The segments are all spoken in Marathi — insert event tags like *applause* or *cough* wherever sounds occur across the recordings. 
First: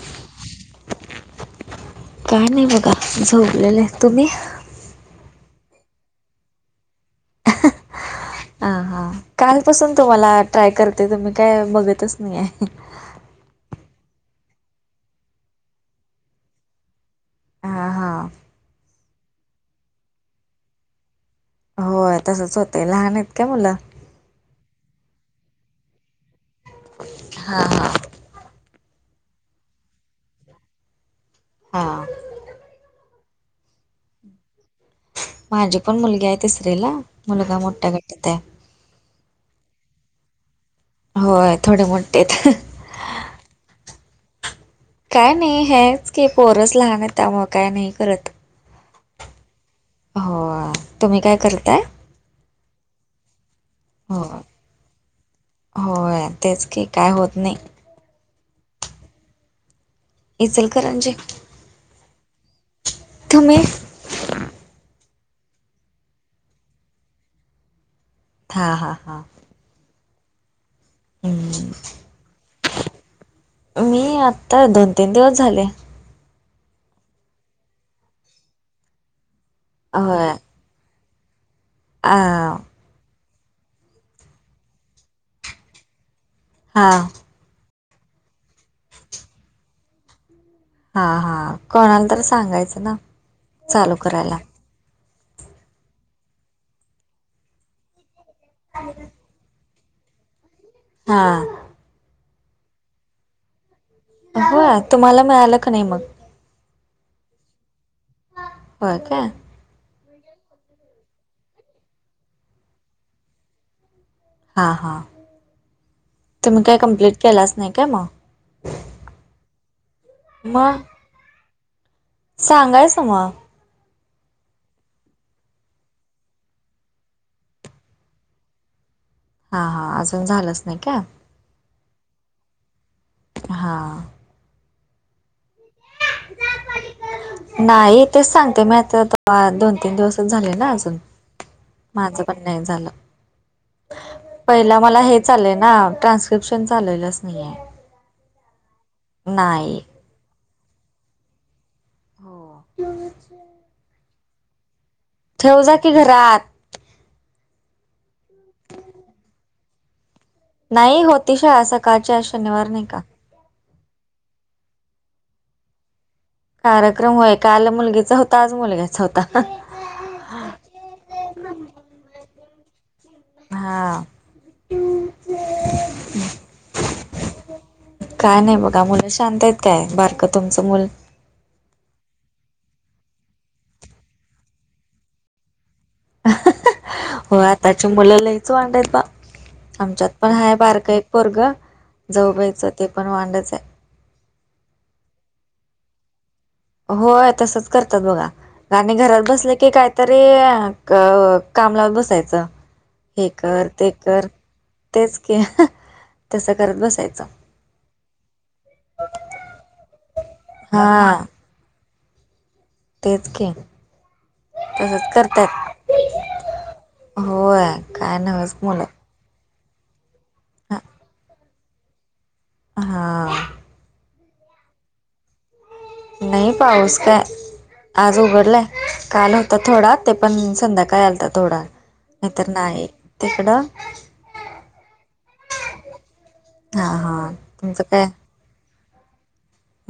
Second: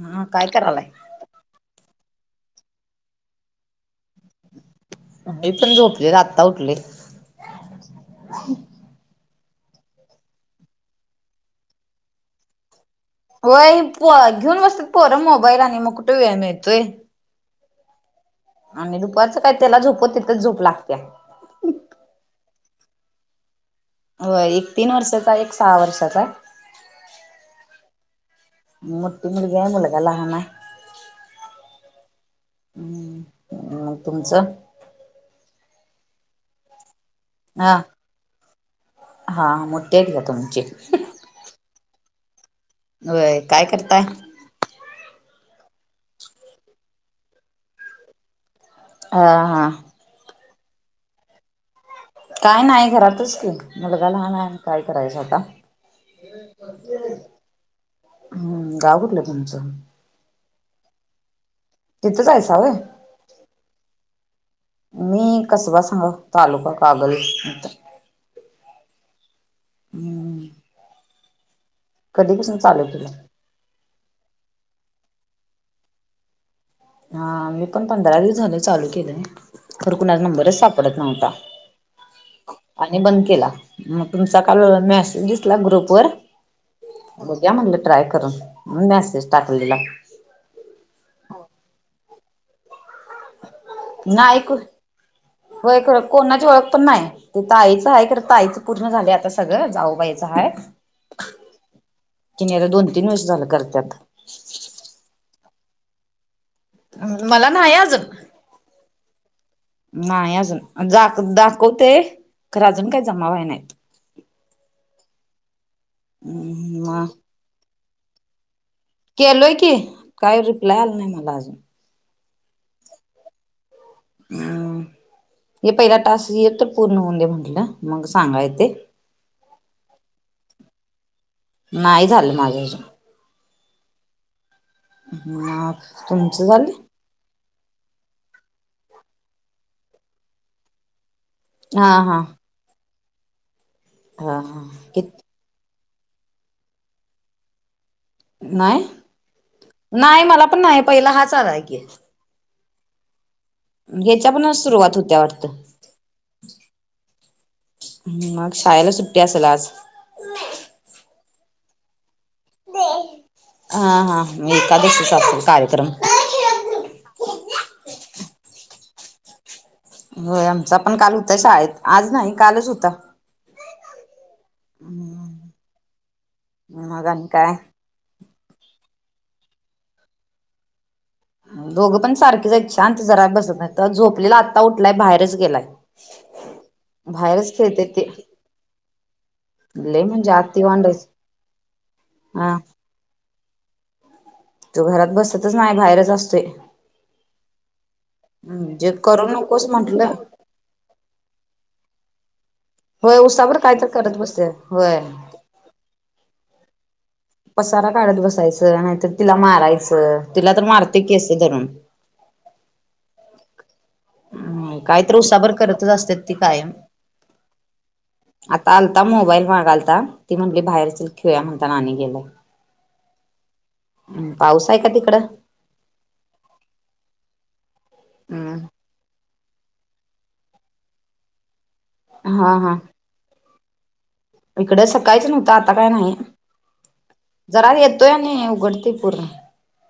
हा काय करालाय? काय नाही बघा झोपलेले, तुम्ही? मी पण झोपलेलो आाता उठलोय. हा हा कालपासून तुम्हाला ट्राय करते तुम्ही काय बघतच नाही आहे. होय, घेऊन बसतात पोरं मोबाईल आणि मग कुठे वेळ मिळतोय. हा हा. आणि दुपारचं काय त्याला झोपत तिथंच झोप लागत्या. होय तसंच होतय. लहान आहेत का मुलं? हो एक तीन वर्षाचा, एक सहा वर्षाचा आहे. हा! मोठ्ठी मुलगी आहे, मुलगा लहान आहे. हा! अ तुमचं? माझी पण मुलगी आहे तिसरी ला मुलगा हा मोठ्या गटात आहे. हा मोठे आहे की तुमचे! हो आहे थोडे मोठेत. व्हय काय करताय? काय नाही हेच की पोरच लहान हेत, त्यामुळं काय नाही करत. हा हा! हो तुम्ही काय करताय? काय नाही घरातच की मुलगा लहान आहे न काय करायचं आता! हा तेच की काय होत नाही. हू गाव कुठलं तुमचं? इचंलकरंजी! तिथंच आहेसाळ. मी कसबा *unintelligible* तालुका कागळी. हा हा हा! हू! हू! कधीपसून चालू केल! मी आत्ता दोन तीन दिवस झाले. हा मी पण पंधरा दिवस झाल चालू केलंय, खर कुणाचा होय नंबरच सापडत नव्हता. आ! आणि बंद केला मग तुमचा काल मेसेज दिसला ग्रुप वर. हां! बघुया म्हनलं ट्राय करून मेसेज टाकून दिला. हा हा कोणाला तर सांगायचं ना! चालू करायला नाही कु होय कोणाची ओळख पण नाय, इत आईच आहे कर. ताई चं पूर्ण झालंय आता सगळं जाऊबायीचं हाय. हा! किनीं आता दोन तीन वर्ष झालं करत्यात. *inaudible* तुम्हाला मिळालं का नाही मग. मला नाही अजून. होय काय! नाही अजून जा दाखवतेय खरं अजून काय जमावय नाहीत. हा हा तुम्ही काय हम्म मग कम्प्लीट केलाच नाही का म. केलोय की काय रिप्लाय आला नाही मला अजून. सांगायसं ना! हम्म *inaudible* हे पहिला टास्क ये त पूर्ण होऊन दे म्हटलं, मंग सांगाय ते! हा हा अजून झालंच नाही का! नाही झालं माझ्या अजून. हां हा तुमचं झालं. नाही तेच सांगते मी आता दोन तीन दिवसच झाले ना अजून हा हा माझं पण नाही झालं हा हा पहिला मला कि हे चाललंय ना ट्रान्स्क्रिप्शन चालू आहे जास्त नाही नाही मला पण नाही पहिला हाच आला आहे की हो ह्याच्या पणच सुरुवात होती बघा ठेव जा की घरात मग शाळेला सुट्टी असेल आज नाही होती शाळा सकाळची आज शनिवार नाही का? हा हां मी एकादशी कार्यक्रम कार्यक्रम होय काल मुलगीचा होता आज मुलग्याचा होता. होय आमचा पण काल होता शाळेत आज नाही कालच होता. हांं मग आणि काय? काय नाही बघा मुली शांत आहेत काय बारंक तुमचं मुल दोघं पण सारखीच आहेत शांत जरा बसत नाही तर झोपलेला आता उठलाय बाहेरच गेलाय. हो बाहेरच खेळते आताच्या ते मुलं लईच वांड ते बा लय आमच्यात पण म्हणजे हाय आती वांड बारक हाईत. एक पोरंग हा जाऊबाईच ते पण वांडच आहे. तो घरात बसतच नाही बाहेरच असतोय. होय तसच करतात बघा जे आणि घरात करू बसले नकोस की म्हंटलं काहीतरी अ काम लावून बसायचं. होय हे उसावर कर काय तर ते करत कर बसते होय. तेच कि तसं करत बसायचं. पसारा काढत बसायचं नाहीतर तिला मारायचं तिला तर मारते की हा केस धरून तेच कि हम् काय तर उसाभर करतच असतात ती कायम होय काय नव्हच आता मुलं आलता मोबाईल मागालता ती म्हटली बाहेरच खेळ्या म्हणता ना गेलाय. हा पाऊस आहे का तिकडं नाही पाऊस काय आज उघडलं हम्म काल होतं. थोडा ते पण संध्याकाळी आलता थोडा नाहीतर हा नाही तिकडं इकडे सकाळीच नव्हतं आता काय नाही. हां हां जरा येतोय आणि उघडते पूर्ण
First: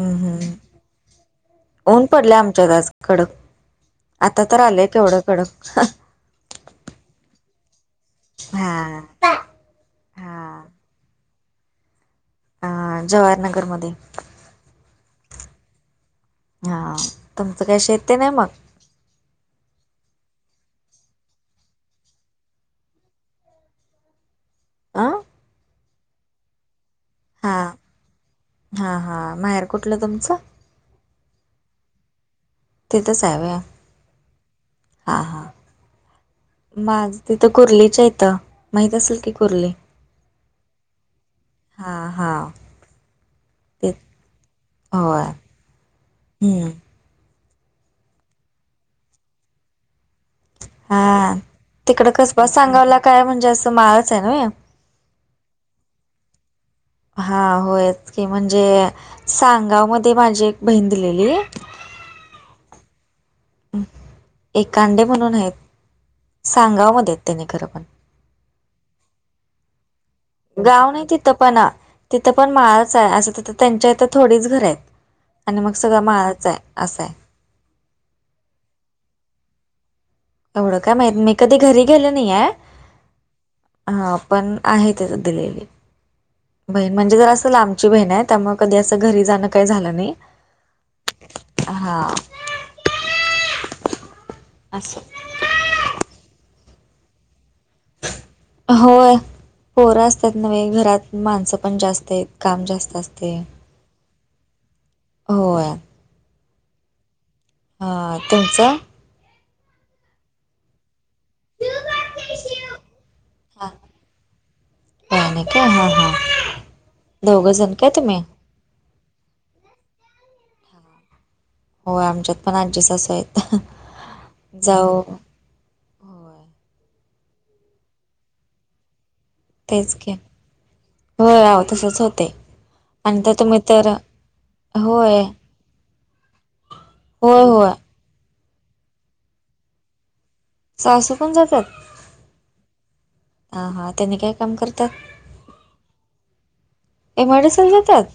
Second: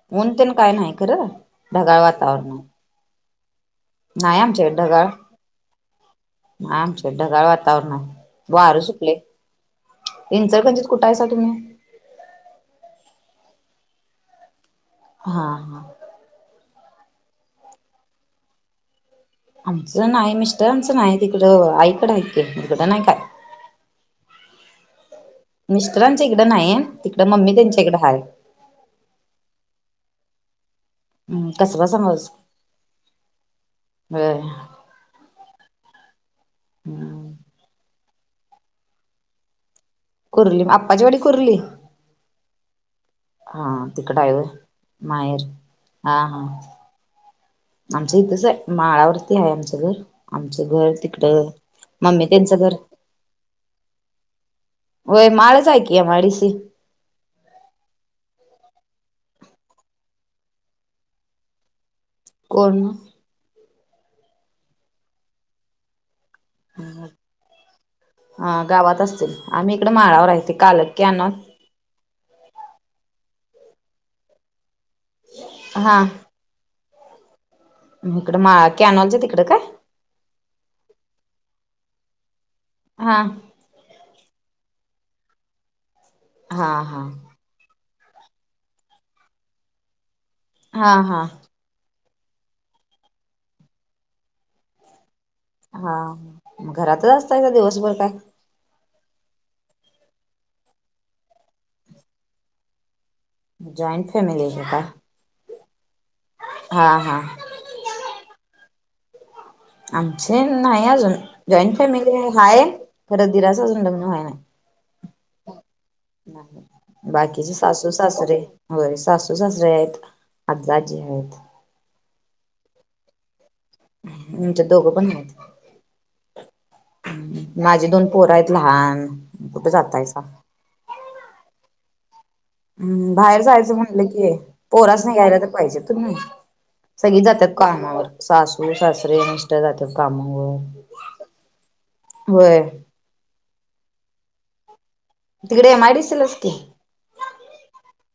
हम्म ऊन तेन हम् काय नाही खरं ढगाळ ऊन पडल्या वातावरण आहे. आमच्याकडं आज कडक आता तर आलेय तेवढं कडक आमच ढगाळ वातावरण आहे वार हा सुटले. हा इंचलकरंजीत कुठाय सा तुम्ही अ जवाहरनगर मध्ये हा हा हा तुमचं काय शेत नाही मग आमचं नाही मिस्टरांच नाही तिकडं आईकडं आहे शेत तिकडं नाही काय अं मिस्टरांच्या इकडं नाहीय आहे तिकडं मम्मी हा त्यांच्याकडे आहे. हा हा माहेर कुठलं तुमचं? हम् कसं ब समज. तिथच आहे होय होय हां हां. माझ हम्म. तिथं कुर्लेच्या हिथ माहित असेल की कुर्ले. कुर्ली अप्पाचीवाडी कुर्ली? हां हां हा तिकड आहे होय होय माहेर हा हा. हम्म आमचं इथंच आहे माळावरती आहे आमचं घर. आमचं घर हा तिकडं तिकड मम्मी कसबा त्यांचं घर सांगावला काय म्हणजे असं मळच आहे नव्हे? होय माळच आहे की एम आय डी सी. हा होयच की म्हणजे सांगाव मध्ये माझी एक बहीण दिलेली आहे. कोण? एकांडे म्हणून आहेत सांगाव मध्ये आहेत त्यानी खरं पण, हा गावात असतील आम्ही इकडे माळावर आहे. ते काल गाव नाही तिथ कॅनॉल पण, तिथं पण माळाच आहे असं तिथं त्यांच्या इथं थोडीच घरं आहेत आणि मग सगळं माळाच आहे. अस हाय. इकड माळ कॅनऑन च्या तिकड काय? एवढं काय माहीत नाही मी कधी घरी गेलो नाहीया हा हा पण आहे तिथ दिलेली हा बहीन. हा म्हणजे जर अस स लांबची बहीण आहे त्यामुळे कधी असं घरी जाणं काही झालं नाही. हा हा हां असं. हा, घरातच असताय का दिवसभर काय? होय पोरं असतात नव्हे घरात माणसं पण जास्त आहेत काम जास्त अस जॉइंट फॅमिली आहे का काय? होय हा हा. ह, तुमचं? आमचे नाही अजून, जॉईंट फॅमिली आहे खर दिराच हा अजून लग्न व्हय नाही. काय नाही का हा हा दोघं बाकीचे जण सासू काय तुम्ही सासरे, होय सासू सासरे आहेत आजा आज्जी आहेत. होय आमच्यात पण आज्जी सासू आहेत. आच्यात दोघं जाऊ पण आहेत. होय माझी दोन पोर आहेत लहान. कुठे तेच की जातायसा हो आओ तसच होतय. हम् बाहेर जायचं म्हणलं कि पोरासनी होय घ्यायला तर पाहिजे तुम्ही, सगळी होय जातात होय कामावर सासू सासरे मिस्टर जातात कामावर. सासू पण जातात होय हा हा त्यांनी काय काम करतात? तिकडे एम आय डी सि लाच की. एमआयडीसीला जातात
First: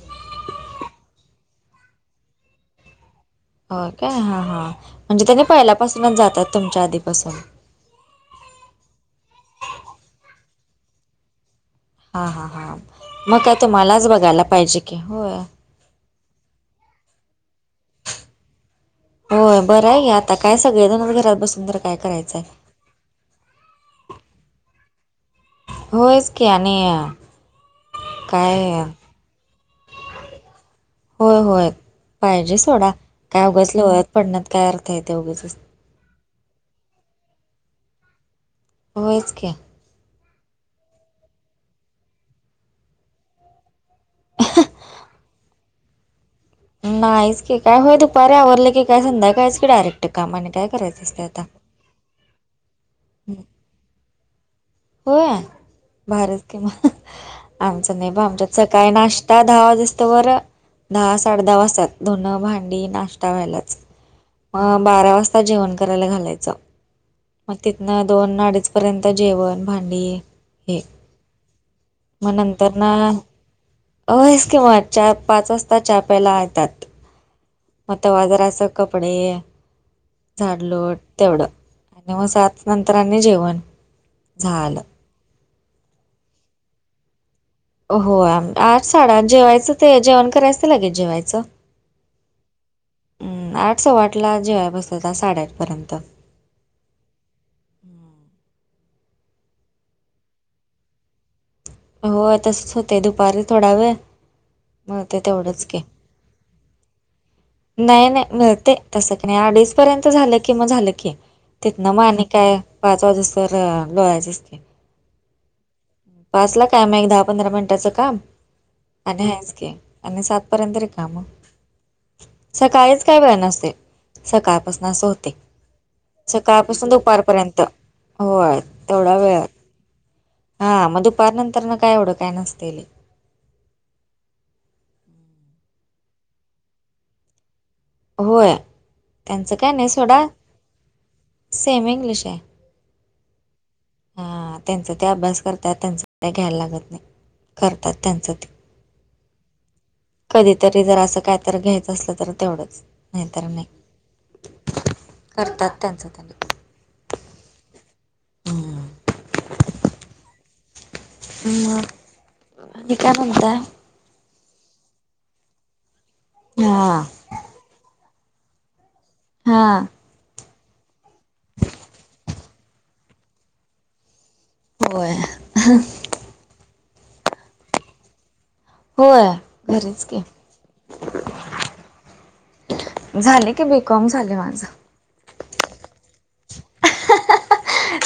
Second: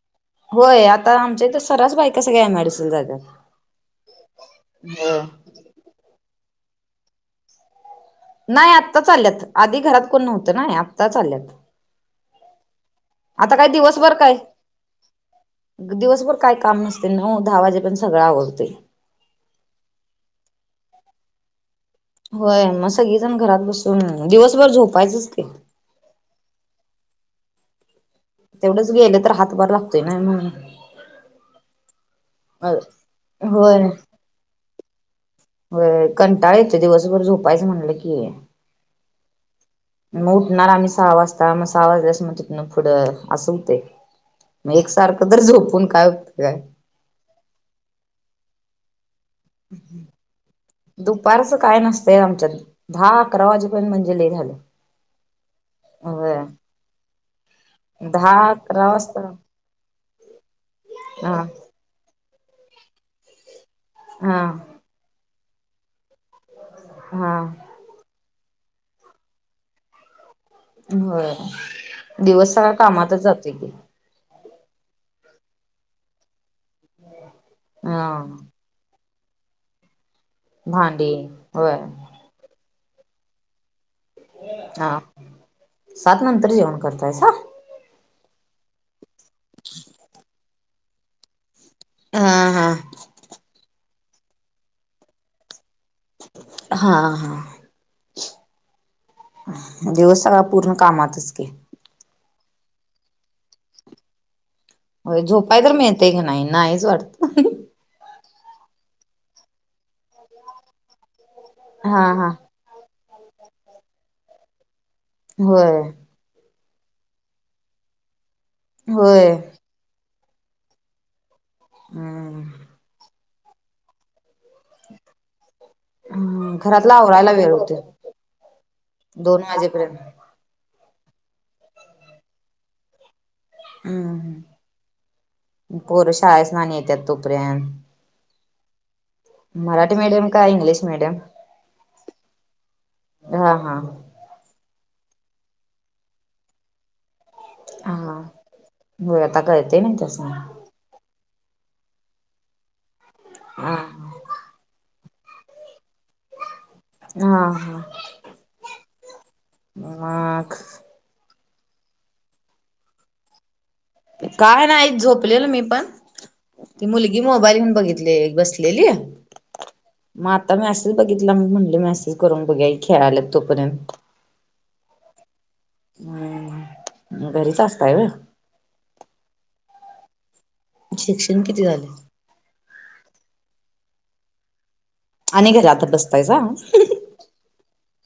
होय आता आमच्या हित सरास बाईका सगळया एम आय डी सीला जात्यात. हो काय हा हा होय म्हणजे त्यांनी पहिल्यापासूनच जातात तुमच्या आधीपासून. नाही आत्ता चाल्यात आधी घरात कोण नव्हतं नाही आत्ता चाल्यात. हा हा हां मग काय तुम्हालाच दिवसभर काय बघायला पाहिजे की होय. दिवसभर काय काम नसतय नऊ दहा वाजे पर्यंत सगळं आवरतय. होय बरं आहे घ्या, आता काय सगळे जण घरात बसून तर काय करायचं आहे होय मग सगळीजण घरात बसून दिवसभर झोपायचंच की. होयच की आणि काय तेवढंच गेले तर हातभर लागतोय नाही म्हणून. होय होय पाहिजे सोडा काय उघचल्या वळत पडण्यात काय अर्थ आहे ते उघंचच. कंटाळ येतंय दिवसभर झोपायचं म्हणलं कि होयच की. मग उठणार आम्ही सहा वाजता मग सहा वाजल्यास मग तिथंन पुढं असं होते. मग एकसारखं झोपून काय उपयोग आहे. नाहीच की काय होय दुपारी आवरलं की काय संध्याकायच की डायरेक्ट कामाने काय करायचं असते आता. ते आमच्या दहा अकरा वाजेपर्यंत म्हणजे ल झालं. होय भारीच होय कि मग आमचा नेभ दहा आमच्यात अकरा सकाळी वाजता नाशतात दहा वाजसतवर दहा हा साडे दहा वाजतात धुनं भांडी नाश्ता व्हायलाच. हा. मग बारा वाजता जेवण करायला घालायचं. हा. मग तिथनं दोन अडीचपर्यंत जेवण भांडी हे होय दिवस सगळ कामातच जातोय की. अस किं चार पाच वाजता चा प्याला येतात मग हा तवा जरास बाजारचं कपडे, झाड, लोट भांडी तेवढं. होय आणि मग सात नंतर आणि जेवण. झालं हा सात नंतर जेवण करतायसा? होय आठ साड आठ जेवायचं ते जेवण करायचं लगेच जेवायचं. हा हा. आठ सव्वाठला जेवय बसतता साडेआठपर्यंत. हा हा. दिवस सगळा पूर्ण कामातचकी. होय तसंच होते दुपारी थोडा वेळ अ मिळते झोपाय तेवढंच तर मिळतेय की नाही नाहीच वाटत. नाही नाही मिळते तसं की नाही अडीच पर्यंत झालं की मग झालं की. तिथन मग हा आणि हा काय पाच वाजूस तर लोळायचच की. होय. पाचला कायम एक दहा पंधरा मिनिटाचं काम आणि होय हायच की. आणि सातपर्यंत रिकाम हम्म स कायच काय वेळ नसते सकाळपासून असं होते. सकाळपासून घरातला आवरायला वेळ दुपारपर्यंत होय तेवढा वेळ. आजपर्यंत. हां मग दुपार नंतर काय एवढं काय नसते. हम्म, पोर शाळेच आणि येतात तोपर्यंत. होय त्यांचं काय नाही मराठी सोडा मीडियम काय इंग्लिश मीडियम? सेमी हा हा. हा त्यांचा ते अभ्यास करतात त्यांच ते घ्यायला लागत नाही. करतात हा त्यांचं ते. हो आता कळते ना तस. कधीतरी जरा असं काय तर घ्यायचं असलं तर तेवढंच नाहीतर नाही. हा हा करतात त्यांचा त्यांनी. हा हा हम्म म *unintelligible* मग, आणि काय म्हणताय? काय नाही झोपलेलो मी पण, ती हां, मुलगी मोबाईल घेऊन बघितले, एक बसलेली हा मग आता मॅसेज बघितला, मी म्हटल मॅसेज करून बघूया ही खेळालेत तोपर्यंत व्हय हम्म, घरीच असताय व्हय? होय, घरीेच की शिक्षण किती झालय? झालय की, बीकॉम झालय माझ. आणि घरातच बसतायसा.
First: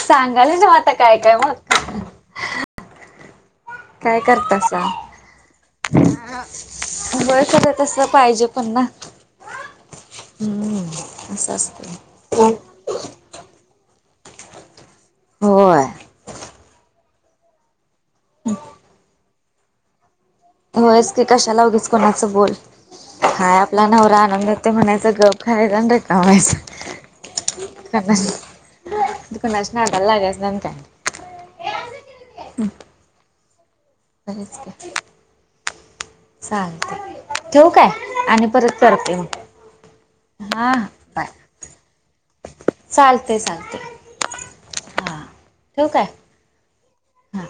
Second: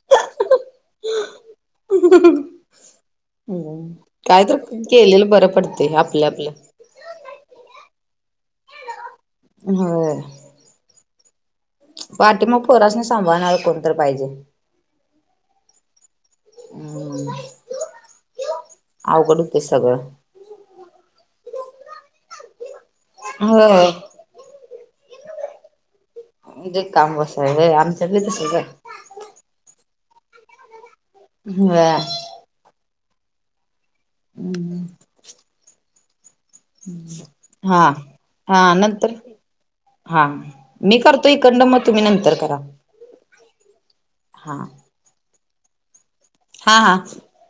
सांगालय नव्ह आता, काय काय मग हम्म, काय तर केलेल बर पडतय आपल आपल. व्हय, खर तस पाहिजे पण ना. व्हय हम्म, अस असतय पाठी माग पोरासनी सांभाळणार कोणतर पाहिजे. होय हम्म, कुठं हायस तू? *unintelligible* अवघड हुतंय सगळ. होयस की, कशाला उगीच कोणाचं बोल, हाय आपला होय नवरा आणून देतो तोय म्हणायच, गप खायाच अन जे काम असय व्हय, आमच्यात बी तसच हाय. कुणाच्या नादाला लागायच नाहीन काय. व्हय खरच की हम्म, चालतंय ठेवू हा काय आणि हा परत नंतर करते मग हा, मी करतोय इकडन म तुम्ही नंतर करा. चालतय चालतय हा हा, ठेवू काय? हा हा हा